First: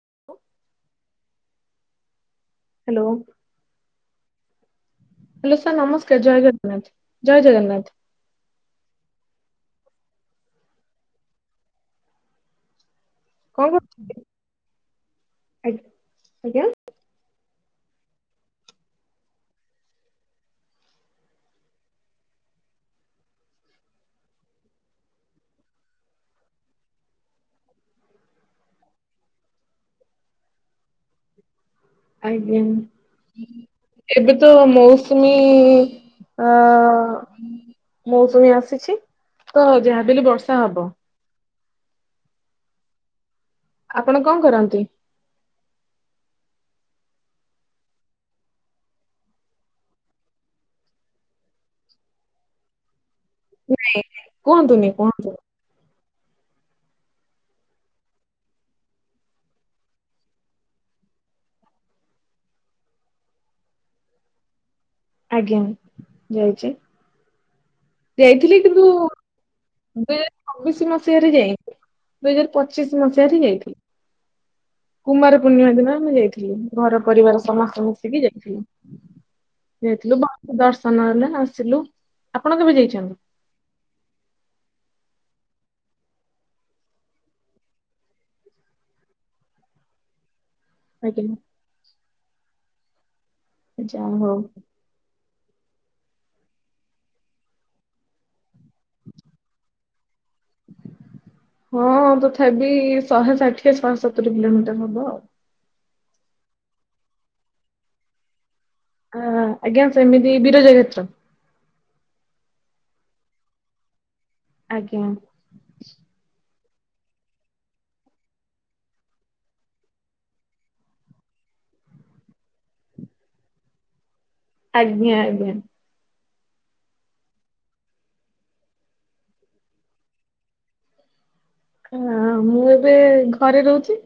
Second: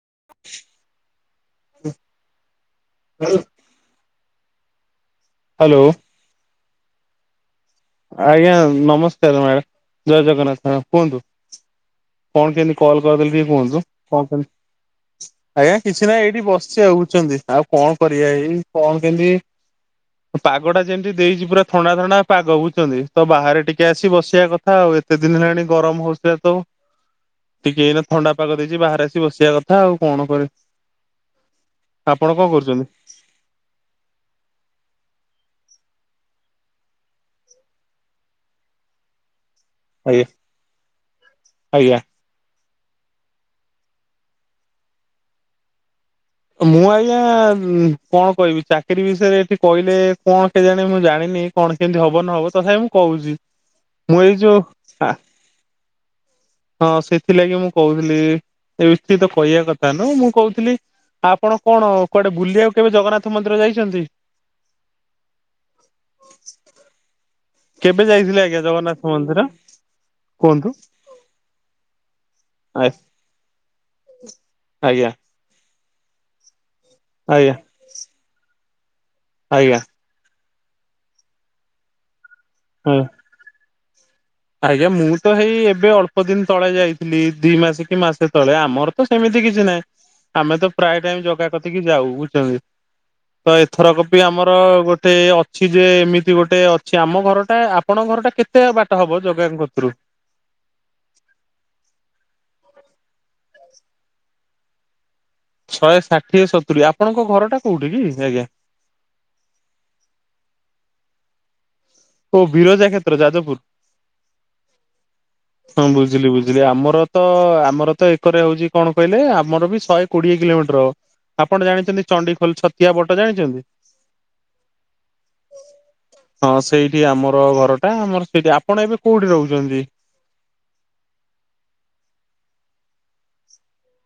[inaudible] Hello. Hello sir hello ନମସ୍କାର ଜୟ ଜଗନ୍ନାଥ ଜୟ ଜଗନ୍ନାଥ। ଆଜ୍ଞା ନମସ୍କାର ମେଡ ଜୟ ଜଗନ୍ନାଥ ମେଡ କୁହନ୍ତୁ। କଣ କେନ୍ତି କଲ କରିଦେଲେ କି କଣ କୁହନ୍ତୁ କରୁ କଣ କରି, ଆ ଆଜ୍ଞା କିଛି ନାହିଁ ଏଇଠି ଆଜ୍ଞା ବସିଚି ଆଉ ବୁଝୁଛନ୍ତି ଆଉ। କଣ କରିବା ଏଇ କଣ କେମିତି ପାଗ ଟା ଯେମିତି ଦେଇଛି ପୁରା ଥଣ୍ଡା ଥଣ୍ଡା ପାଗ ବୁଝ ଚନ୍ତି ତ ବାହାରେ ଟିକେ ଆସି ବସିବା କଥା ଆଉ। ଏତେ ଦିନ ହେଲାଣି ଗରମ ହଉଚି ଯେହେତୁ ଟିକେ ଏଇନା ଥଣ୍ଡା ପାଗ ଦେଇଚି, ବାହାରେ ଆସି ବସିବା କଥା ଆଉ କଣ କରେ ଆପଣ କଣ ଆଜ୍ଞା କରୁଛନ୍ତି? ଏବେ ତ ମୌସୁମୀ ହୁଁ ତ ମୌସୁମୀ ଆ ଆସୂଚୀ ଓ ହୋ ଯାହା ବି ଆଜ୍ଞା ହେଲେ ବର୍ଷା ହବ। ଆଜ୍ଞା। ଆପଣ କଣ କରନ୍ତି? ମୁଁ ଆଜ୍ଞା କଣ କହିବି ଚାକିରି ବିଷୟରେ ଏଠି କହିଲେ କଣ କେଜାଣେ ମୁଁ ଜାଣିନି ନି କଣ କେମିତି ହବ ନହବ ତଥାପି ମୁଁ କହୁଚି ମୁଁ ଏଇ ଯୋଉ କୁହନ୍ତୁନି କୁହନ୍ତୁ ହଁ ସେଥିଲାଗି ମୁଁ କହୁଥିଲି ଏସ୍ଟି ତ କହିବା କଥା ନୁହଁ ମୁଁ କହୁଥିଲି। ଆପଣ କଣ କୁଆଡେ ବୁଲିବାକୁ କେବେ ଜଗନ୍ନାଥ ମନ୍ଦିର ଯାଇଛନ୍ତି? ଆଜ୍ଞା ଯାଇଚି। କେବେ ଯାଇଥିଲେ ଆଜ୍ଞା ଜଗନ୍ନାଥ ମନ୍ଦିର? ଦୁଇ ହଜାର କୁହନ୍ତୁ ଚବିଶି ମସିହାରେ ଯାଇଥିଲି ଦୁଇ ହଜାର ଆ ପଚିଶ ମସିହାରେ ଯାଇଥିଲି। ଆଜ୍ଞା କୁମାର ପୂର୍ଣ୍ଣିମା ଦିନ ଆମେ ଯାଇଥିଲୁ ଘର ପରିବାର ଆଜ୍ଞା ସମସ୍ତେ ମିଶିକି ଯାଇଥିଲୁ। ଆଜ୍ଞା ଯାଇଥିଲୁ ବାକୁ ଦର୍ଶନ ହେଲେ ଆସିଲୁ ଆପଣ କେବେ ହଁ। ଯାଇଛନ୍ତି ଆଜ୍ଞା ମୁଁ ତ ହେଇ ଏବେ ଅଳ୍ପ ଦିନ ତଳେ ଯାଇଥିଲି ଦି ମାସ କି ମାସେ ତଳେ ଆମର ତ ସେମିତି ମିତି କିଛି ନାଇଁ ଆମେ ତ ପ୍ରାୟ ଟାଇମ ଆଜ୍ଞା। ଜଗା କତିକି ଯାଉ ବୁଝୁଚନ୍ତି। ତ ଯା ଏଥରକ ବି ହଉ ଆମର ଗୋଟେ ଅଛି ଯେ ଏମିତି ଗୋଟେ ଅଛି ଆମ ଘରଟା ଆପଣ ଘରଟା କେତେ ବାଟ ଟା ହବ ଜଗାଙ୍କ କତିରୁ। ହଁ ତଥାପି ଶହେ ଷାଠିଏ ଶହେ ସତୁରି କିଲୋମିଟର ହବ ଆଉ। ଶହେ ଷାଠିଏ ସତୁୁରି ଆପଣଙ୍କ ଘର ଟା କୋଉଠି କି ଆଜ୍ଞା? ହ ଆଜ୍ଞା ସେମିତି ବିରଜା କ୍ଷେତ୍ର। ଓ ବିରଜା କ୍ଷେତ୍ର ଯାଜପୁର। ଆଜ୍ଞା। ବୁଝିଲେ ଆମର ତ ଆମର ତ ଏକରେ ହଉଚି କଣ କହିଲେ ଆମର ବି ଶହେ କୋଡିଏ କିଲୋମିଟର। ଆପଣ ଜାଣିଚନ୍ତି ଚଣ୍ଡିଖୋଲ ଛତିଆ ଭଟ ଜାଣିଛନ୍ତି? ଆଜ୍ଞା ଆଜ୍ଞା। ହଁ ସେଇ ସେଠି ଆମର ଘରଟା ଆମର ସେଠି ଆପଣ ଏବେ କୋଉଠି ରହୁଚନ୍ତି? ଆ ମୁଁ ଏବେ ଘରେ ରହୁଚି।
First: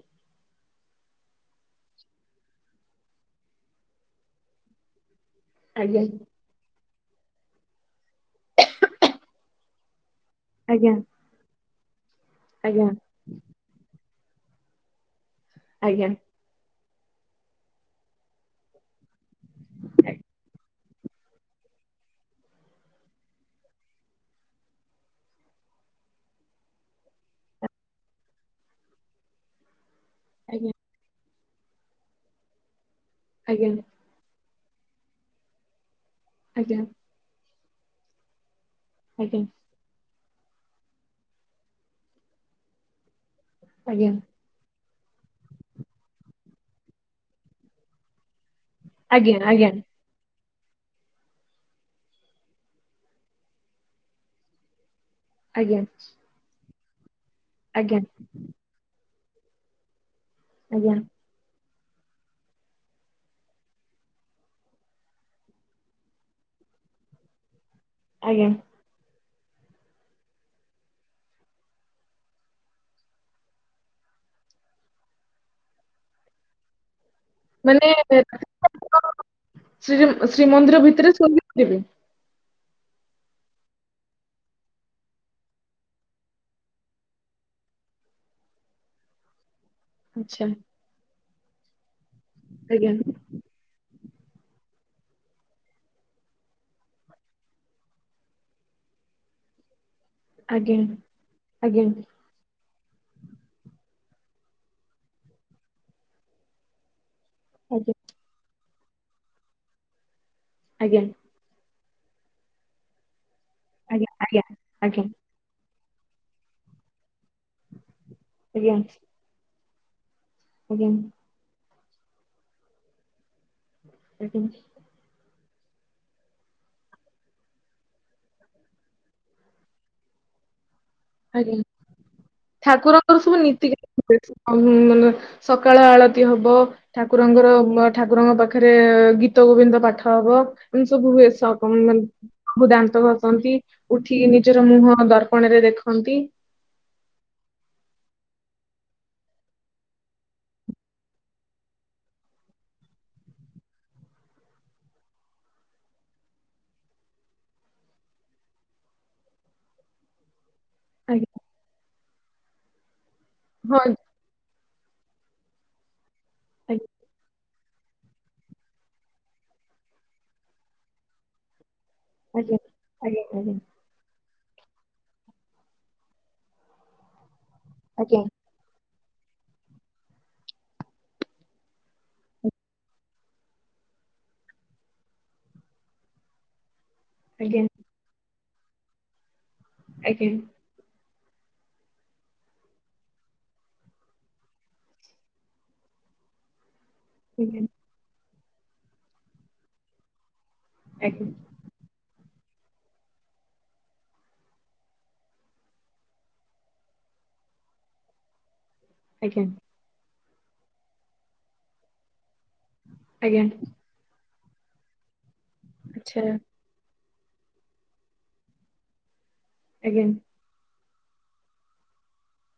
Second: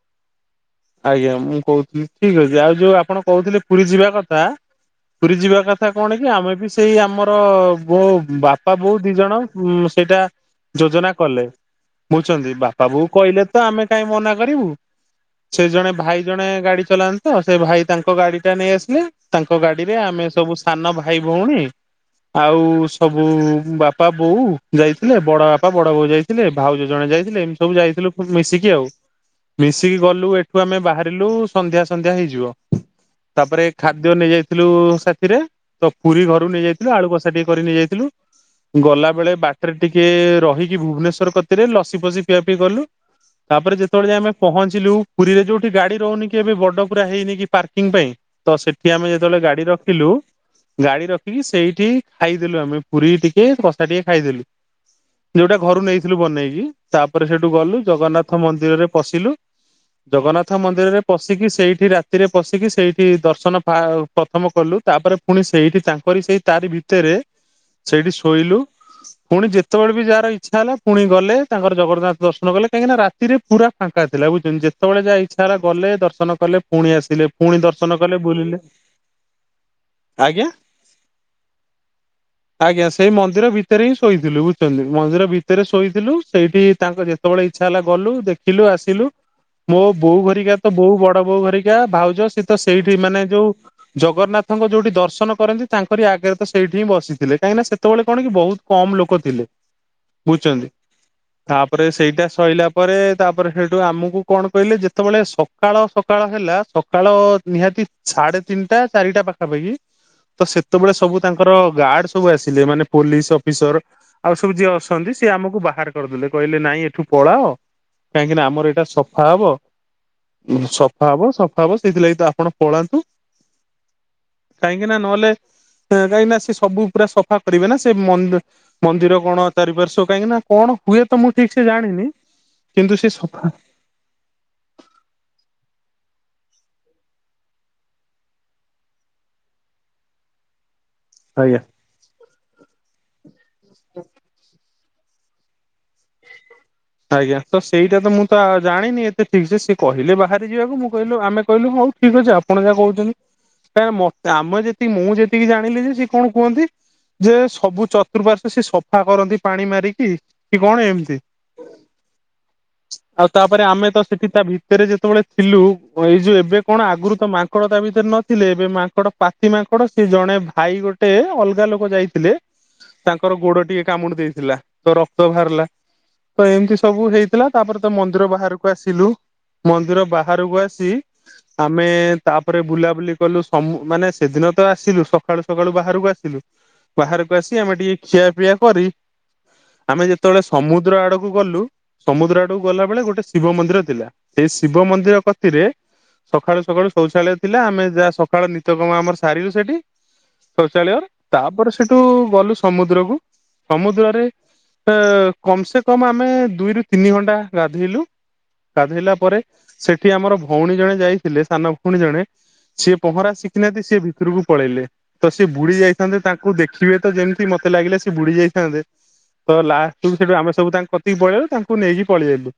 ଆଜ୍ଞା ମୁଁ କହୁଥିଲି ଠିକ ଅଛି, ଆଉ ଯୋଉ ଆପଣ କହୁଥିଲେ ପୁରୀ ଯିବା କଥା ପୁରୀ ଯିବା କଥା ଆଜ୍ଞା କଣ କି ଆମେ ବି ସେଇ ଆମର ବୋଉ ବାପା ବୋଉ ଦି ଜଣ ସେଇଟା ଆଜ୍ଞା ଯୋଜନା କଲେ। ବୁଝଛନ୍ତି ବାପା ଆଜ୍ଞା ବୋଉ କହିଲେ ତ ଆମେ କାଇଁ ମନା କରିବୁ ସେ ଜଣେ ଆଜ୍ଞା। ଭାଇ ଜଣେ ଗାଡି ଚଲାନ୍ତି ତ ସେ ଭାଇ ତାଙ୍କ ଗାଡି ଟା ନେଇ ଆସିଲେ ତାଙ୍କ ଗାଡିରେ ଆମେ ସବୁ ସାନ ଭାଇ ଭଉଣୀ ଆଉ ସବୁ ବାପା ବୋଉ ଯାଇଥିଲେ, ବଡ ବାପା ବଡ ବୋଉ ଯାଇଥିଲେ, ଭାଉଜ ଜଣେ ଯାଇଥିଲେ ଏମିତି ସବୁ ଯାଇଥିଲୁ ମିଶିକି ଆଉ। ମିଶିକି ଗଲେ ଗଲୁ ଏଠୁ ଆଜ୍ଞା ଆମେ ବାହାରିଲୁ ସନ୍ଧ୍ୟା ସନ୍ଧ୍ୟା ହେଇଯିବ। ତାପରେ ଆଜ୍ଞା ଖାଦ୍ୟ ନେଇଯାଇ ଥିଲୁ ସାଥିରେ ତ ପୁରୀ ଘରକୁ ଆଜ୍ଞା ନେଇଯାଇଥିଲୁ ଆଳୁ କଷା ଟିକେ କରି ନେଇ ଯାଇଥିଲୁ। ଗଲା ବେଳେ ଆଜ୍ଞା ବାଟରେ ଟିକେ ରହିକି ଭୁବନେଶ୍ଵର କତିରେ ଲସି ଫସି ପିଆ ପିଇ କଲୁ। ତାପରେ ଯେତେବେଳେ ଆଜ୍ଞା ଆମେ ପହଞ୍ଚିଲୁ ପୁରୀରେ ଯୋଉଠି ଗାଡି ରହୁନି କି ଏବେ ବଡ ପୁରା ହେଇନି କି ପାର୍କିଂ ପାଇଁ। ତ ସେଠି ଆମେ ଯେତେବେଳେ ଆଜ୍ଞା ଆଜ୍ଞା ଗାଡି ରଖିଲୁ ଗାଡି ରଖିକି ସେଇଠି ଖାଇଦେଲୁ ଆମେ ପୁରୀ ଟିକେ କଷା ଟିକେ ଖାଇଦେଲୁ। ଯୋଉଟା ଆଜ୍ଞା। ଘରୁ ନେଇଥିଲୁ ବନେଇକି, ତାପରେ ସେଇଠୁ ଗଲୁ ଆଜ୍ଞା ଜଗନ୍ନାଥ ମନ୍ଦିରରେ ପଶିଲୁ। ଜଗନ୍ନାଥ ଆଜ୍ଞା ମନ୍ଦିରରେ ପଶିକି ସେଇଠ ସେଠି ରାତିରେ ପଶିକି ସେଇଠି ଦର୍ଶନ ପା ପ୍ରଥମ କଲୁ ତାପରେ ପୁଣି ସେଇଠି ତାଙ୍କରି ସେଇ ତାରି ଭି ଭିତରେ ସେଇଠି ଆଜ୍ଞା ଶୋଇଲୁ। ପୁଣି ଯେତେବେଳେ ବି ଯାହାର ଇଚ୍ଛା ହେଲା ପୁଣି ଗଲେ ତାଙ୍କର ଜଗନ୍ନାଥ ଦର୍ଶନ କଲେ କାହିଁକି ନା ରାତିରେ ପୁରା ଫାଙ୍କା ଥିଲା। ଭାବୁଛନ୍ତି ଯେତେବେଳେ ଯାହା ଇଚ୍ଛା ହେଲା ଗଲେ ଦର୍ଶନ କଲେ ପୁଣି ଆସିଲେ। ପୁଣି ଦର୍ଶନ କଲେ ବୁଲିଲେ ଶ୍ରୀଜଗ, ଆଜ୍ଞା ଶ୍ରୀମନ୍ଦିର ଭିତରେ ଶୋଇପାରିବେ? ଆଜ୍ଞା ସେଇ ମନ୍ଦିର ଭିତରେ ହିଁ ଶୋଇଥିଲୁ। ବୁଝୁଛନ୍ତି ମନ୍ଦିର ଭିତରେ ଶୋଇଥିଲୁ ସେଇଠି ତାଙ୍କ ଯେତେବେଳେ ଇଚ୍ଛା ହେଲା ଗଲୁ, ଦେଖିଲୁ, ଆସିଲୁ। ମୋ ବୋଉ ଆଚ୍ଛା ଘରିକା ତ ବୋଉ ବଡ ବୋଉ ଘରିକା ଭାଉଜ ସେ ତ ଆଜ୍ଞା ସେଇଠି ମାନେ ଯୋଉ ଜଗନ୍ନାଥଙ୍କ ଯୋଉଠୀ ଦର୍ଶନ କରନ୍ତି ତାଙ୍କରି ଆଗରେ ତ ସେଇଠି ହିଁ ବସିଥିଲେ। କାହିଁକିନା ସେତେବେଳେ କଣ କି ବହୁତ କମ ଲୋକ ଥିଲେ। ବୁଝୁଛନ୍ତି, ଆଜ୍ଞା ଆଜ୍ଞା ତାପରେ ସେଇଟା ସରିଲା ପରେ ତାପରେ ସେଇଠୁ ଆମକୁ କଣ କହିଲେ ଯେତେବେଳେ ସକାଳ ସକାଳ ହେଲା ସକାଳ ନିହାତି ଆଜ୍ଞା ସାଢ଼େ ତିନି ଟା ଚାରିଟା ପାଖାପାଖି ତ ସେତେବେଳେ ସବୁ ଆଜ୍ଞା ତାଙ୍କର ଗାର୍ଡ ସବୁ ଆସିଲେ ମାନେ ପୋଲିସ ଅଫିସର ଆଜ୍ଞା ଆଜ୍ଞା ଆଉ ଆଜ୍ଞା। ସବୁ ଯିଏ ଆଜ୍ଞା ଅଛନ୍ତି ସି ଆମକୁ ବାହାର କରିଦେଲେ। କହିଲେ ନାଇଁ ଏଠୁ ପଳାଅ କାହିଁକି ନା ଆମର ଆଜ୍ଞା ଏଇଟା ସଫା ହବ, ଆଜ୍ଞା ସଫା ହବ, ସଫା ହବ ସେଥିଲାଗି ତ ଆପଣ ପଳାନ୍ତୁ ଆଜ୍ଞା କାହିଁକି, ନ ନହେଲେ କାହିଁକି ନା ସେ ସବୁ ପୁରା ସଫା କରିବେ ନା ସେି ମନ୍ଦିର କଣ ଚାରିପାର୍ଶଵ କାହିଁକି ନା କଣ ହୁଏ ତ ମୁଁ ଠିକ ଆଜ୍ଞା ସେ ଜାଣିନି କିନ୍ତୁ ସେ ଠାକୁରଙ୍କର ସବୁ ସଫା ନୀତି ମାନେ ସକାଳ ଆଳତି ହବ ଠାକୁରଙ୍କର ଠାକୁରଙ୍କ ପାଖରେ ଗୀତ ଗୋବିନ୍ଦ ପାଠ ହବ। ସବୁ ହୁଏ ଆଜ୍ଞା ସବୁ ଦାନ୍ତଘସନ୍ତି ଉଠିକି ନିଜର ମୁହଁ ହଁ ଦର୍ପଣ ରେ ଦେଖ ଆଜ୍ଞା ତ ସେଇଠି ଏଇଟ ତ ମୁଁ ତ ଜାଣିନି ଏତେ ଠିକ୍ ସେ କହିଲେ ବାହାରେ ଯିବାକୁ ମୁଁ କହିଲ ଆମେ କହିଲୁ ହଉ ଠିକ ଅଛି ଆପଣ ଯାହା କହୁ ମ ଆମେ ଯେତିକି ମୁଁ ଯେତିକି ଜାଣିଲି ଯେ ସେ କଣ କୁହନ୍ତି ଯେ ସବୁ ଚତୁର୍ଃପାର୍ଶ୍ଵ ସ ସେ ସଫା କରନ୍ତି ପାଣି ମାରିକି। କଣ ଏମିତି, ଆଜ୍ଞା ଆଉ ତାପରେ ଆମେ ହଁ ତ ସେଠି ତା ଭୂ ଭିତରେ ଯେତେବେଳେ ଥିଲୁ ଏଇ ଯୋଉ ଏବେ କଣ ଆଜ୍ଞା ଆଗରୁ ତ ମା ଙ୍କଡ ତା ଭିତରେ ନଥିଲେ ଏବେ ମାଙ୍କଡ ପାତି ମାଙ୍କଡ ସେ ଜଣେ ଭାଇ ଗୋଟେ ଅଲଗା ଲୋକ ଯାଇଥିଲେ ଆଜ୍ଞା ଆଜ୍ଞା ତାଙ୍କର ଆଜ୍ଞା ଗୋଡ ଟିକେ କାମୁଡି ଦେଇଥିଲା ତ ରକ୍ତ ବାହାରିଲା, ତ ଏମିତି ସବୁ ହେଇଥିଲା ତାପରେ ତ ଆଜ୍ଞା ମନ୍ଦିର ବାହାରକୁ ଆସିଲୁ। ମନ୍ଦିର ବାହାରକୁ ଆସି ଆମେ ତାପରେ ବୁଲାବୁଲି କଲୁ। ସମ ମାନେ ସେଦିନ ତ ଆସିଲୁ ସକାଳୁ ସକାଳୁ ବାହାରକୁ ଆସିଲୁ। ବାହାରକୁ ଆସି ଆଜ୍ଞା ଆମେ ଟିକେ ଖିଆପିଆ କରି, ଆମେ ଆଜ୍ଞା ଯେତେବେଳେ ଆଜ୍ଞା ସମୁଦ୍ର ଆଡକୁ କୁ ଗଲୁ ସମୁଦ୍ର ଆଡୁକୁ ଗଲା ବେଳେ ଗୋଟେ ଶିବ ମନ୍ଦିର ଥିଲା। ସେଇ ଶିବ ମନ୍ଦିର କତିରେ ସକାଳୁ ସକାଳୁ ଶୌଚାଳୟ ଥିଲା ଆମେ ଯାହା ସକାଳ ନିତ୍ୟକର୍ମ ଆମର ସାରିଲୁ ସେଇଠି ଶୌଚାଳୟରେ। ଆଜ୍ଞା ତା ପରେ ସେଉଠୁ ଗଲୁ ସମୁଦ୍ରକୁୁ। ସମୁଦ୍ରରେ ଏଁ କମ୍ ସେ କମ୍ ଆମେ ଦୁଇରୁ ତିନି ଘଣ୍ଟା ଗାଧେଇଲୁ। ଗାଧେଇଲା ଆଜ୍ଞା ପରେ ଆଚ୍ଛା ସେଇଠି ଆମର ଭଉଣୀ ଜଣେ ଯାଇଥିଲେ ସାନ ଭଉଣୀ ଜଣେ ସିଏ ପହଁରା ଆଜ୍ଞା ଶିଖିନାହାନ୍ତି, ସିଏ ଭିତୁରୁକୁ ପଳେଇଲେ। ତ ସିଏ ବୁଡି ଆଜ୍ଞା ଆଜ୍ଞା ଯାଇଥାନ୍ତେ ତାଙ୍କୁ ଦେଖିବେ ତ ଯେମିତି ମତେ ଲାଗିଲା ସେ ବୁଡି ଯାଇଥାନ୍ତେ, ତ ଲାଷ୍ଟକୁୁ ସେଉଠୁ ଆମେ ସବୁ ତାଙ୍କ କତ୍ ତିକି ପଳେଇଲୁ ତାଙ୍କୁ ନେଇକି ପଳେଇ ଆଇଲୁ।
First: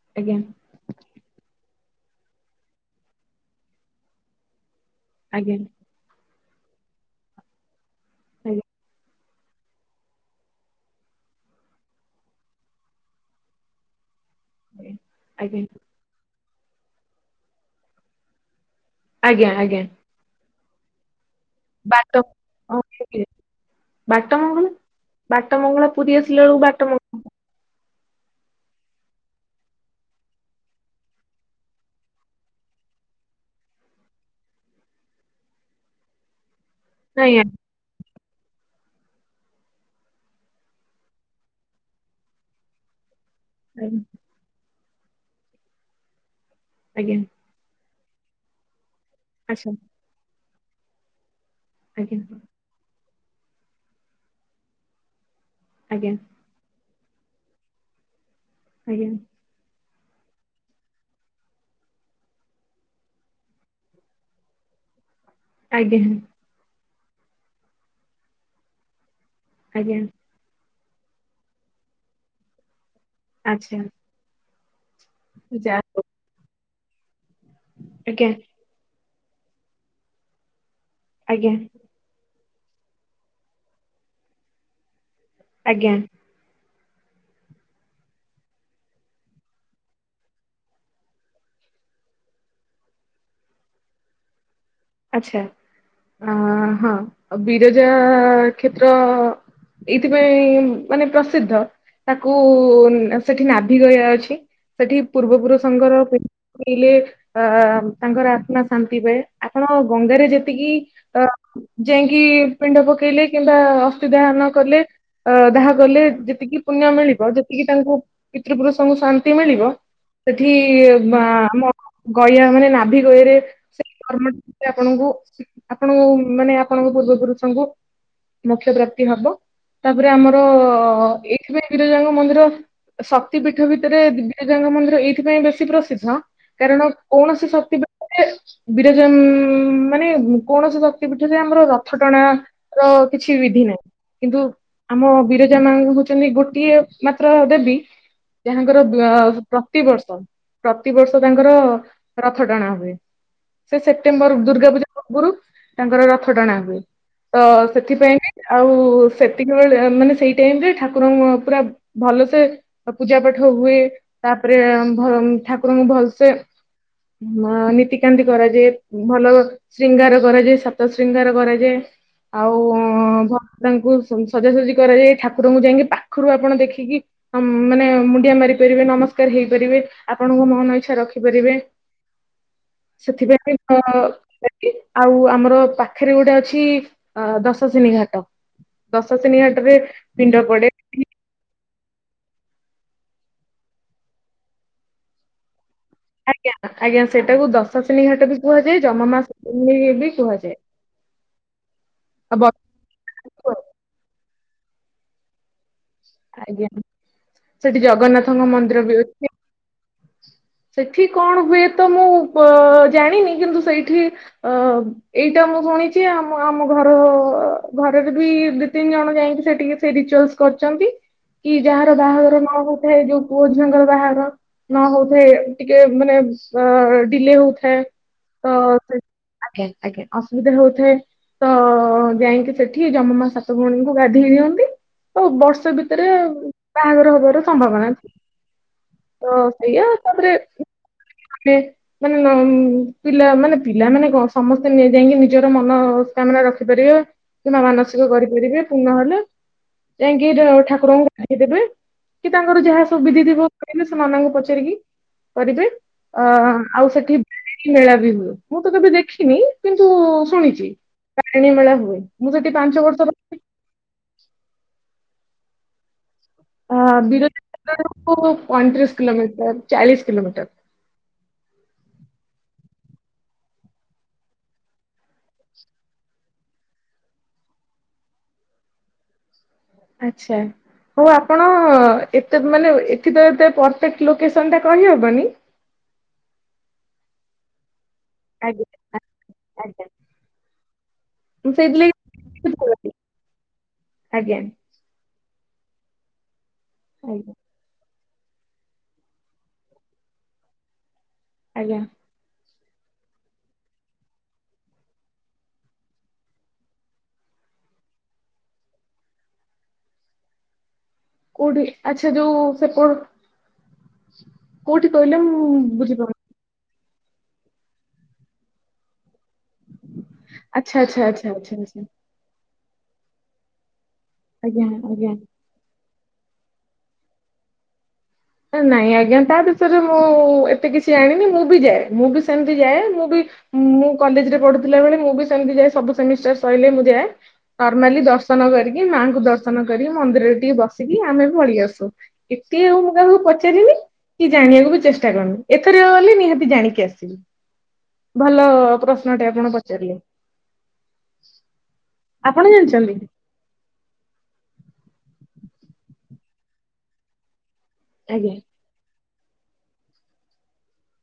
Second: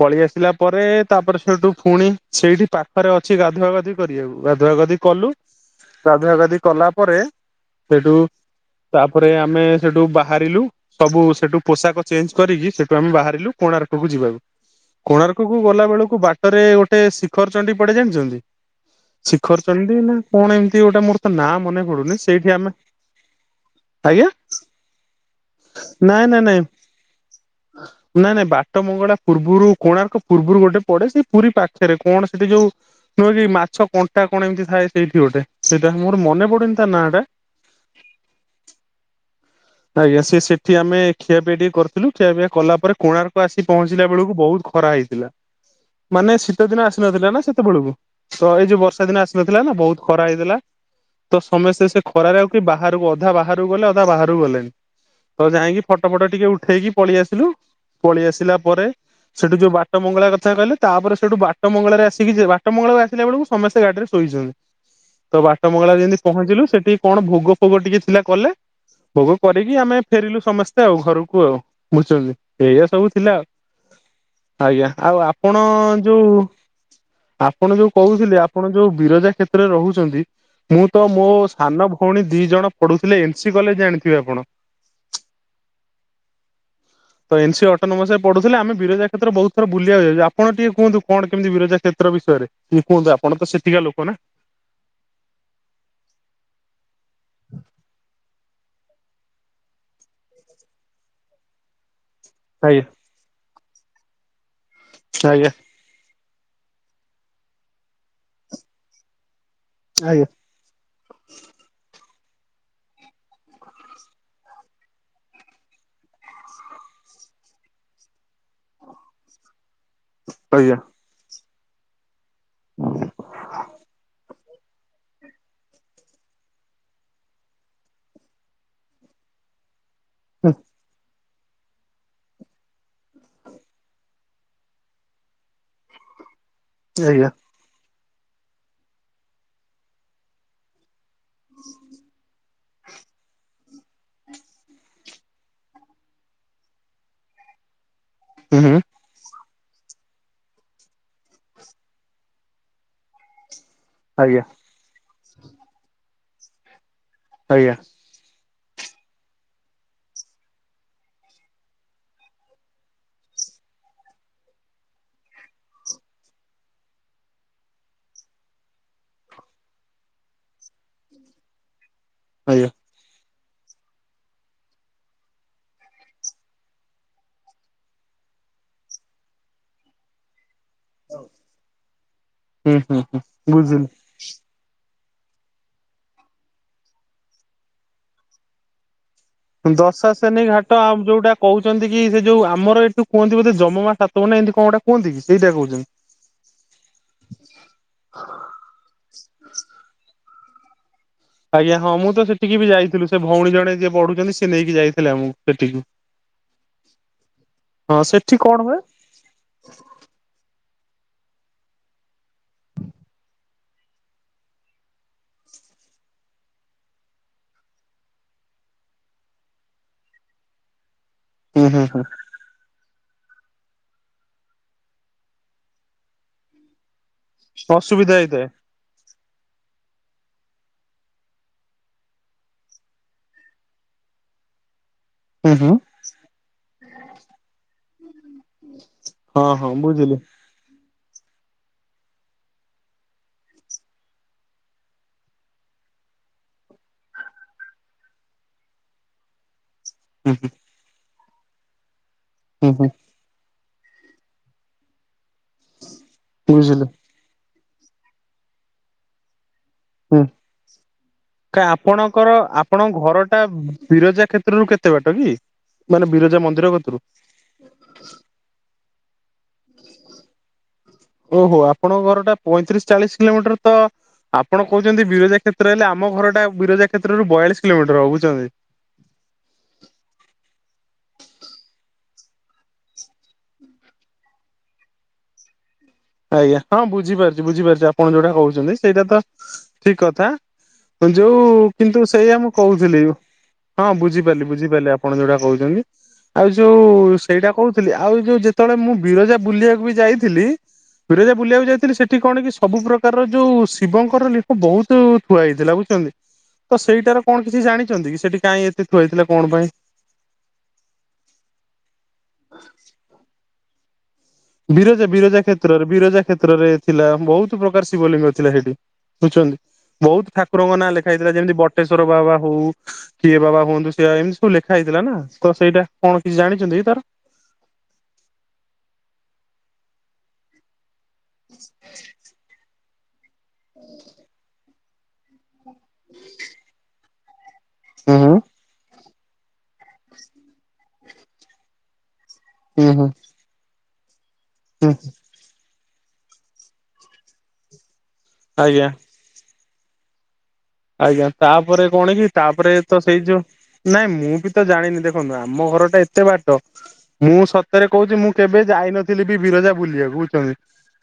ପଳେଇ ଆସିଲା ପରେ ତା ପରେ ସେଉଠୁ ଫୁଣି ସେଇଠି ପାଖରେ ଅଛି ଗାଧୁଆ ଗାଧୋଇ କରିବାକୁ। ଗାଧୁଆ ଗାଧି କଲୁ। ଆଜ୍ଞା ଆଜ୍ଞା ଆଜ୍ଞା ଗାଧୁଆ ଗାଧି କଲା ପରେ ସେଉଠୁ, ତା ପରେ ଆମେ ସେଉଠୁ ବାହାରିଲୁ ସବୁ ସେଉଠୁ ପୋଷାକ ଚେଞ୍ଜ କରିକି, ସେଉଠୁ ଆମେ ବାହାରିଲୁ କୋଣାର୍କକୁ ଯିବାକୁ। କୋଣାର୍କକୁ ଗଲା ବେଳୁକୁ ବାଟରେ ଗୋଟେ ଶିଖର ଚଣ୍ଡୀ ପଡେ ଜାଣିଛନ୍ତି? ଆଜ୍ଞା ଶିଖର ଆଜ୍ଞା ଚଣ୍ଡୀ ନା କଣ ଏମିତି ଗୋଟେ ମୋର୍ ତା ନାଁ ମନେ ବାଟ ପଡୁନି, ସେଇଠି ଆମେ ଓକେ ଆଜ୍ଞା? ବାଟମଙ୍ଗଳା ବାଟମଙ୍ଗଳା ପୁରୀ ନାଇଁ ନାଇଁ ଆସିଲା ନାଇଁ ବେଳକୁ ବାଟମଙ୍ଗ୍ ନାଇଁ ନାଇଁ ବାଟମଙ୍ଗଳା ପୂର୍ବୁରୁ କୋଣାର୍କ ପୂର୍ବୁରୁ ଗୋଟେ ପଡେ ସେଇ ପୁରୀ ପାଖେରେ କଣ ସେଇଠି ଯୋଉ ନୁହଁ କି ମାଛ କଣ୍ଟା କଣ ଏମିତି ଥାଏ ସେଇଠି ଗୋଟେ, ସେଇଟା ମୋର ମନେ ପଡୁନି ତା ନାଁ ଟା? ନାଇଁ ଆଜ୍ଞା ସେ ସେଠି ଆମେ ଖିଆ ପିଆ ଟିକେ କରିଥିଲୁ। ଖିଆ ପିଆ କଲା ପରେ କୋଣାର୍ ମୁଁ ଆସି ପହଞ୍ଚିଲା ବେଳୁକୁ ବହୁତ ଖରା ହେଇଥିଲା। ମାନେ ଶୀତ ଦିନ ଆଜ୍ଞା ଆଜ୍ଞା ଆସିନଥିଲା ନା ସେତେବେଳୁକୁ। ତ ଏଇ ଯୋଉ ବର୍ଷା ଦିନ ଆସିନଥିଲା ଆଚ୍ଛା ନା, ବହୁତ ଖରା ହେଇଥିଲା। ତ ସମସ୍ତେ ସେ ଆଜ୍ଞା ଖରାରେ ଆଉ କିଏ ବାହାରୁକୁ ଅଧା ବାହାରୁକୁ ଗଲେ ଅଧା ବାହାରୁକୁ ଗଲେନି। ତ ଯାଇକି ଫଟ ଆଜ୍ଞା ଫଟ ଟିକେ ଉଠେଇକି ପଳେଇ ଆସିଲୁ। ପଳେଇ ଆସିଲା ପରେ ଆଜ୍ଞା ସେଉଠୁ ଯୋଉ ବା ବାଟ ମଙ୍ଗଳା କଥା କହିଲେ ତା ପରେ ସେଇଠୁ ବାଟ ମଙ୍ଗଳାରେ ଆସିକି ଯେ, ବାଟ ମଙ୍ଗଳାକୁ ଆସିଲା ବେଳୁକୁ ସମସ୍ତେ ଗାଡିରେ ଶୋଇଛନ୍ତି। [inaudible] ତ ବାଟ ଆଜ୍ଞା ମଙ୍ଗଳାରେ ଯେମିତି ପହଞ୍ଚିଲୁ ସେଇଠି କଣ ଭୋଗ ଫୋଗ ଟିକେ ଥିଲା କଲେ। ଭୋଗ କରିକି ଆମେ ଆଜ୍ଞା ଫେରିଲୁ ସମସ୍ତେ ଆଉ ଘରୁକୁ ଆଉ ବୁଝୁଛନ୍ତି। ଏଇଆ ସବୁ ଥିଲା ଆଉ। ଆଚ୍ଛା। ଆଜ୍ଞା ଆଉ ଆପଣ ଯାହା ହଉ ଯୋଉ ଆପଣ ଯୋଉ ଆଜ୍ଞା କହୁଥିଲେ ଆପଣ ଯୋଉ ବିରଜା କ୍ଷେତ୍ରରେ ରହୁଛନ୍ତି। ମୁଁ ତ ମୋ ଆଜ୍ଞା ସାନ ଭଉଣୀ ଦି ଜଣ ପଢୁଥିଲେ ଏନ୍ସି କଲେଜ ଜାଣିଥି ଥିବେ ଆପଣ? ଆଜ୍ଞା। ତ ଏନ୍ସି ଅଟନୋମସରେ ପଢୁଥିଲେ ଆମେ ବିରଜା କ୍ଷେତ୍ର ବହୁତଥର ବୁଲିଆକୁ ଯାଇଛୁ। ଆପଣ ଟିକେ କୁହନ୍ତୁ କଣ କେମିତି ବିରଜା କ୍ଷେ ତ୍ର ବିଷୟରେ ନି କୁହନ୍ତୁ ଆପଣ ତ ସେଇଠିକା ଲୋକ ନା। ଆଚ୍ଛା ଆଁ ହଁ ଆଉ ବିରଜା ଆଃ କ୍ଷେତ୍ର ଏଇଥିପାଇଁ ମାନେ ପ୍ରସିଦ୍ଧ ତାକୁ ଆଜ୍ଞା ସେଇଠି ନାଭି ଗୟା ଅଛି। ସେଇଠି ଆଜ୍ଞା ପୂର୍ବପୁରୁଷଙ୍କର ପି ପଇଲେ ଆଃମ୍ ତାଙ୍କର ଆତ୍ମା ଶାନ୍ତି ପାଏ। ଆ ଆପଣ ଆଜ୍ଞା ଗଙ୍ଗାରେ ଯେତିକି ଆଁ ଯାଇଁ କି ପିଣ୍ଡ ପକେଇଲେ କିମ୍ବା ଅସ୍ଥି ଦାନ କଲେ ଅଁ ଦାହ କଲେ ଯେତିକି ପୁଣ୍ୟ ମିଳ୍ ଳିବ ଯେତିକି ତାଙ୍କୁ ପିତୃପୁରୁଷଙ୍କୁ ଶାନ୍ତି ମିଳିବ ସେଇଠି ଆଜ୍ଞା ଆଁ ଆମ ଗୟା ମାନେ ନାଭି ଗୟାରେ ସେ କର୍ମ ଟା ଆପଣଙ୍କୁ ଆପଣଙ୍କୁ ମାନେ ଆପଣଙ୍କ ପୂର୍ବ ପୁରୁଷଙ୍କୁ ମୋକ୍ଷ ପ୍ରାପ୍ତି ହବ। ତା ପରେ ଆମର ଏଇ ଏଥିପାଇଁ ବିରଜାଙ୍କ ମନ୍ଦିର ଶକ୍ତି ପୀଠ ଭିତେରେ ଦିବ୍ ବିରଜାଙ୍କ ମନ୍ଦିର ଏଇଥିପାଇଁ ବେଶୀ ପ୍ରସିଦ୍ଧ କାରଣ ଆଜ୍ଞା କୌଣସି ଶକ୍ତି ପୀଠରେ ବିରଜା ଉଁ ମାନେ କୌଣସି ଶକ୍ ତି ପୀଠରେ ଆମର ରଥ ଟଣାର କିଛି ବିଧି ନାହିଁ। କିନ୍ତୁ ଆମ ବିରଜା ମାଆ ହଉଛନ୍ତି ଗୋଟିଏ ମାତ୍ର ଦେବୀ ହୁଁ ଯାହାଙ୍କର ହୁଁ ବ୍ୟ ପ୍ର ତିବର୍ଷ ପ୍ରତିବର୍ଷ ତାଙ୍କର ରଥ ଟଣା ହୁଏ। ସେ ସେ ସେପ୍ଟେମ୍ବର ଆଜ୍ଞା ଦୁର୍ଗା ପୂଜା ପୂର୍ବରୁ ତାଙ୍କର ରଥ ଟଣା ହୁଏ। ତ ଆଜ୍ଞା ସେଥିପାଇଁ ଆଉ ସେତିକିବେଳେ ମାନେ ସେଇ ଟାଇମ ରେ ଠାକୁରଙ୍କ ପୁରା ଭଲସେ ପୂଜାପାଠ ଠ ହୁଏ ତାପରେ ଭମ୍ ଠାକୁରଙ୍କୁ ଭଲସେ ମା ନୀତିକାନ୍ତି କରାଯାଏ। ଭଲ ଶ୍ରୀଙ୍ଗାର କରାଯାଏ। ସାତ ଶ୍ରୀଙ୍ଗାର କରାଯାଏ। ଆଉ ଆଜ୍ଞା ଅଁ ଧ ତାଙ୍କୁ ସଂ ସଜାସଜି କରାଯାଏ। ଠାକୁରଙ୍କୁ ଯାଇକି ପାଖରୁ ଆପଣ ଦେଖିକି ଅଂ ମାନେ ମୁଣ୍ଡିଆ ମାରି ପାରିବେ ନମସ୍କାର ହେଇପାରିବେ। ଆପଣଙ୍କ ମନ ଏଛ୍ ଇଛା ରଖିପାରିବେ ହୁଁ ହୁଁ ହୁଁ ସେଥିପାଇଁ ବି ବୁଝିଲି। [unintelligible] ଆଉ ଆମର ପାଖରେ ଗୋଟେ ଅଛି ଅ ଦଶଶିନୀ ଘାଟ। ଦଶଶିନୀ ଘାଟ ରେ ପିଣ୍ଡ ପଡେ। ଚନ୍ତି କି ସେ ଯୋଉ ଆମର ଏଠୁ କୁହନ୍ତି ବୋଧେ ଜମମା ସାତ ମାନେ ଏମତି କଣ ଗୋଟା କୁହନ୍ତି କି ସେଇଟା କହୁଚନ୍ତି। ଆଜ୍ଞା ଆଜ୍ଞା ସେଇଟାକୁ ଦଶାଶିନୀ ଘାଟ ବି କୁହାଯାଏ ଜମମା ସାତ ବି କୁହାଯାଏ। ଆଜ୍ଞା ହଁ ମୁଁ ତ ଆଉ ସେଠିକି ବଳଦ ବି ଯାଇଥିଲୁ ସେ ଭଉଣୀ କୁହାଯାଏ। ଜଣେ ଯିଏ ପଢୁଛନ୍ତି ସେ ନେଇକି ଯାଇଥିଲେ ଆମକୁ ସେଠିକି। ଆଜ୍ଞା ସେଠି ଜଗନ୍ନାଥଙ୍କ କଣ ହୁଏ ମନ୍ଦିର ବି ଅଛି। ସେଠି କଣ ହୁଏ ତ ମୁଁ ପ ଜାଣିନି କିନ୍ତୁ ସେଇଠି ଅ ଏଇଟା ମୁଁ ଶୁଣିଚି ଆମ ଆମ ଘରର ଘରେରେ ବି ଦି ତିନି ଜଣ ଯାଇକି ସେଠିକେ ସେ ରିଚୁଆଲସ୍ କରିଚନ୍। ଛନ୍ତି କି ହୁଁ ହୁଁ ଯାହାର ବାହାଘର ନ ହଉଥାଏ ଯୋଉ ପୁଅ ଝିଅଙ୍କର ବାହାଘର ନ ହଉଥାଏ ଟିକେ ମାନେ ସ ଏ ଡିଲେ ହୁଁ ହଉଥାଏ ଅସୁବିଧା ହେଇଥାଏ ତ ସେ ଆଜ୍ଞା ଆଜ୍ଞା ଅସୁବିଧା ହଉଥାଏ। ତ ଯାଇକି ସେଠି ଜମମା ସାତ ଭଉଣୀଙ୍କୁ ଗାଧେଇ ଦିଅନ୍ତି। ଓ ହୁଁ ବର୍ଷେ ହୁଁ ଭିତରେ ବାହାଘର ହବାର ସମ୍ଭାବନା। ଥାଏ। ହଁ ହଁ ବୁଝିଲି। ଆମେ ମାନ ପିଲା ମାନେ ପିଲାମାନେ କଁ ସମସ୍ତେ ମେ ଯାଇକି ନିଜର ମନ କାମନା ରଖିପାରିବେ କିମ୍ବା ମାନସିକ କରିପାରିବେ ପୂର୍ଣ୍ଣ ହେଲେ ଯାଇଁକି ହୁଁ ଯ ହୁଁ ଠାକୁରଙ୍କୁ ପାଠେଇଦେବେ କି ତାଙ୍କର ହୁଁ ଯାହା ହୁଁ ସବୁ ବିଧି ଥିବ କାଇଁକିନା ସେ ନନାଙ୍କୁ ପଚାରିକି କରିବେ ଅ ଆ ବୁଝିଲି ଆଉ ସେଠି ମେଳା ବି ହୁଏ ମୁଁ ତ କେବେ ଦେଖିନି କିନ୍ତୁ ଶୁଣିଚି। କାଁ ଆପଣଙ୍କର ଆପଣଙ୍କ ଘର ରହିଲି ଟା ବିରଜା କ୍ଷେତ୍ରରୁ କେତେ ବାଟ କି? ମାନେ ବିର ଅ ବିରଜା କ୍ଷେତ୍ରଠାରୁ ପଇଁତିରିଶ କିିଲୋମିଟର ଚାଳିଶ କିିଲୋମିଟର। ଓହୋ ଆପଣଙ୍କ ଘର ଟା ପଇଁତିରିଶ ଚାଳିଶ କିଲୋମିଟର ତ। ଆପଣ କହୁଚନ୍ତି ବିରଜା କ୍ଷେତ୍ର ହେଲେ ଆମ ଘରଟା ବିରଜା କ୍ଷେତ୍ରରୁ ବୟାଳିଶ କିଲୋମିଟର ହବ ବୁଝୁଚନ୍ତି। ଆଚ୍ଛା। ହଉ ଆପଣ ଏତେ ମାନେ ଏଠି ତ ଏତେ ପରଫେକ୍ଟ ଲୋକେସନ ଟା କହିହବନି। ଆଜ୍ଞା ହଁ ବୁଝିପାରୁଚି ବୁଝିପାରୁଚି ଆପଣ ଯୋଉଟା ଆଜ୍ଞା କହୁଚନ୍ତି ସେଇଟା ତ ଆଜ୍ଞା। ଠିକ କଥା। ଯୋଉ ମୁଁ ସେଇଥିଲାଗି କିନ୍ତୁ ସେଇଆ ମୁଁ ବୁଝିପାରୁନି। କହୁଥିଲି ହଁ ଆଜ୍ଞା ବୁଝିପାରିଲି ବୁଝିପାରିଲି ଆପଣ ଯୋଉଟା କହୁଚନ୍ତି ଆଉ ଯୋଉ ଆଜ୍ଞା। ସେଇଟା କହୁଥିଲି ଆ ଆଉ ଯୋଉ ଯେତବେଳେ ମୁଁ ବିରଜା ବୁଲିବାକୁ ବି ଯାଇଥିଲି। ବିରଜା ବୁଲିଆକୁ ଆଜ୍ଞା ଯାଇଥିଲି ସେଠି କଣ କି? ସବୁ ପ୍ରକାରର ଯୋଉ ଶିବଙ୍କର ଲିଖ ବହୁତ ଥୁଆ ହେଇଥିଲା ବୁଝୁଚନ୍ତି। ତ ସେଇଟାରେ କଣ କିଛି ଜାଣିଚନ୍ତି କି ସେଠି କାଇଁ ଏତେ ଥୁଆ ହେଇଥିଲା କଣ ପାଇଁ? କୋଉଠି ଆଚ୍ଛା ଯୋଉ ସେ ପୋ ବିରଜା ବିରଜା କ୍ଷେତ୍ରରେ ବୁଝିପାରୁନି। ବିରଜା କ୍ଷେତ୍ରରେ ଥିଲା ବହୁତ ପ୍ରକାର ଶିବଲିଙ୍ଗ ଥିଲା ସେଇଠି। ବୁଝୁଚନ୍ତି ବହୁତ ଆଚ୍ଛା ଠାକୁରଙ୍କ ନାଁ ଆଚ୍ଛା ଲେଖା ଆଚ୍ଛା ହେଇଥିଲା ଆଚ୍ଛା ଯେମିତି ଆଚ୍ଛା ବଟେଶ୍ଵର ବାବା ହଉ କି ଏ ବାବା ହୁଅନ୍ତୁ। ତେଆଇମସ୍ ଆଜ୍ଞା ଟ୍ରୁସଲେଖା ହେଇଥିଲା ଆଜ୍ଞା। ନା ତ ସେଇଟା କଣ କିଛି ଜାଣିଚନ୍ତି ତାର। ଏ ନାଇଁ ଆଜ୍ଞା ତା ବିଷୟରେ ମୁଁ ଏତେ କିଛି ଜାଣିନି। ମୁଁ ବି ଯାଏ। ମୁଁ ବି ସେମିତି ଯାଏ। ମୁଁ [unintelligible] ମୁଁ କଲେଜ ରେ ପଢୁଥିଲା ବେଳେ ମୁଁ ବି ସେମିତି ଯାଏ ସବୁ ସେମିଷ୍ଟାର ସଇଲେ ମୁଁ ଯାଏ। ନର୍ମାଲି ହୁଁ ହୁଁ ଦର୍ଶନ କରିକି ମାଙ୍କୁ ଦର୍ଶନ କରି ମନ୍ଦିରରେ ଟିକେ ବସିକି ଆମେ ପଳେଇ ଆସୁ। ଏତିକ ଆଉ ମୁଁ ହୁଁ ହୁଁ। କାହାକୁ ପଚାରିନି କି ଜାଣିବାକୁ ବି ହୁଁ ଚେଷ୍ଟା କରନି। ଏଥର ଗଲେ ନିହାତି ଜାଣିକି ଆସିବି। ଭଲ ଆଜ୍ଞା ପ୍ରଶ୍ନଟେ ଆପଣ ପଚାରିଲେ। ଆଜ୍ଞା ତାପରେ କଣ କି ଆପଣ ତାପରେ ଜାଣିଛନ୍ତି ତ ସେଇ ଯୋଉ ନାଇଁ ମୁଁ ବି ତ ଜାଣିନି ଦେଖନ୍ତୁ ଆ ମୋ ଘର ଟା ଏତେ ବାଟ ମୁଁ ସତରେ କହୁଛି ମୁଁ ଆଜ୍ଞା କେବେ ଯାଇନଥିଲି ଥିଲି ବି ବିରଜା ବୁଲିବାକୁ ବୁଝଛନ୍ତି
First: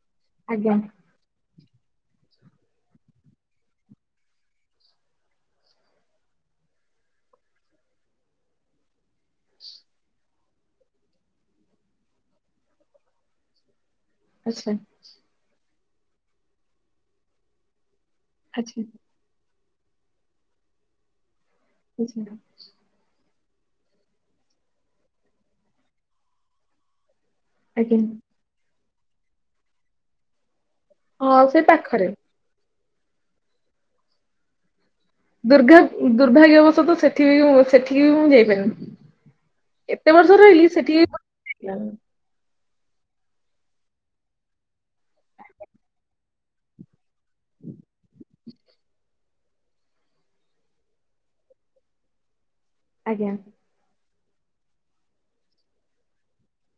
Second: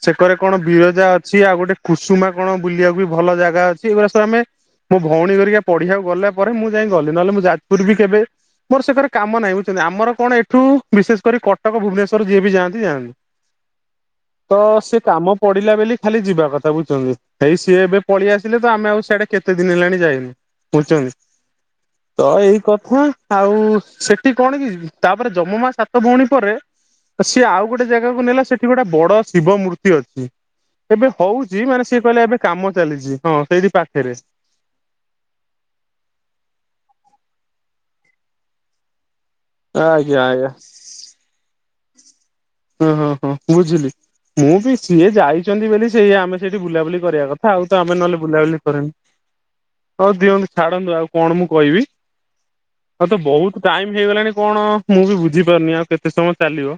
ସେକରେ କଣ ଆଜ୍ଞା ବିରଜା ଅଛି ଆଉ ଗୋଟେ କୁସୁମା କଣ ବୁଲିବାକୁ ବି ଭଲ ଜାଗା ଅଛି। ଏଗୁଡା ସବୁ ଆମେ ମୋ ଭଉଣୀ ଘରିକା ପଢିବାଆକୁ ଗଲା ପରେ ମୁଁ ଯାଇ ଗଲି। ନହେଲେ ମୁଁ ଯାଜପୁର ବି କେବେ ମୋର ସେକରେ କାମ ନାହିଁ ଆମର କଣ ଏଠୁ ବିଶେଷ କରି କଟକ ଭୁବନେଶ୍ଵର ଯିଏ ବି ଯାଆନ୍ତି ଯାଆନ୍ତି। [inaudible] ତ ଆଚ୍ଛା ସିଏ କାମ ପଡିଲା ବୋଲି ଖାଲି ଯିବା କଥା ବୁଝୁଛନ୍ତି ଏହି ସିଏ ଏବେ ପଳେଇ ଆସିଲେ ତ ଆଚ୍ଛା ଆମେ ଆଉ ସେଇଆଡା କେତେ ଦିନ ହେଲାଣି ଯାଇନୁ ବୁଝୁଛନ୍ତି ଆଚ୍ଛା ତ ଏଇ କଥା। ଆଉ ସେଠି କଣ କି ତାପରେ ଯମ ମା ସାତ ଭଉଣୀ ପରେ ତ ସିଏ ଆଉ ଗୋଟେ ଆଜ୍ଞା ଜାଗାକୁ ନେଲା ସେଠି ଗୋଟେ ବଡ ଶିବ ମୂର୍ତ୍ତି ଅଛି। ଏବେ ହଁ ସେ ହଉଛି ମାନେ ସିଏ ପାଖରେ କହିଲେ ଏବେ କାମ ଚାଲିଛି ହଁ ସେଇଠି ପାଖରେ। ଦୁର୍ଘ ଦୁର୍ଭାଗ୍ୟ ବସତ ସେଠି ସେଠିକି ବି ମୁଁ ଯାଇପାରିନି। ଏତେ ଆଜ୍ଞା ବର୍ଷ ଆଜ୍ଞା। ରହିଲି ସେଠି ହଁ, ହଁ, ହଁ ବୁଝିଲି। ମୁଁ ବି ସିଏ ଯାଇଛନ୍ତି ବୋଲି ସେଇ ଆମେ ସେଇଠି ବୁଲାବୁଲି କରିବା କଥା ଆଉ ତ ଆମେ ନହେଲେ ବୁଲାବୁଲି କରେନି। ହଉ ଦିଅନ୍ତୁ ଛାଡନ୍ତୁ ଆଉ କଣ ମୁଁ କହିବି। ଆଉ ତ ଆଜ୍ଞା। ବହୁତ ଟାଇମ ହେଇଗଲାଣି କଣ ମୁଁ ବି ବୁଝିପାରୁନି ଆଉ କେତେ ସମୟ ଚାଲିବ।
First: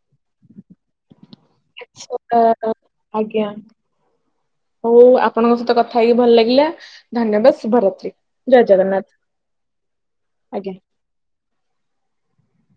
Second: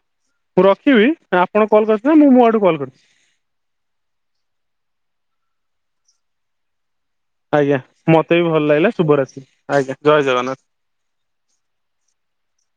ମୁଁ ରଖିବି ଆପଣ କଲ୍ କରିଥିଲେ ନା ମୁଁ ମୋ ଆଡୁ ଆଚ୍ଛା କଲ୍ କରିଛି। ଆଜ୍ଞା ହଉ ଆପଣଙ୍କ ସହିତ କଥା ହେଇକି ଭଲ ଲାଗିଲା। ଧନ୍ୟବାଦ ଆଜ୍ଞା ଶୁଭରାତ୍ରୀ ମତେ ବି ଭଲ ଜୟ ଲାଗିଲା ଶୁଭରାତ୍ରି ଆଜ୍ଞା ଜୟ ଜଗନ୍ନାଥ। ଜଗନ୍ନାଥ ଆଜ୍ଞା। [inaudible]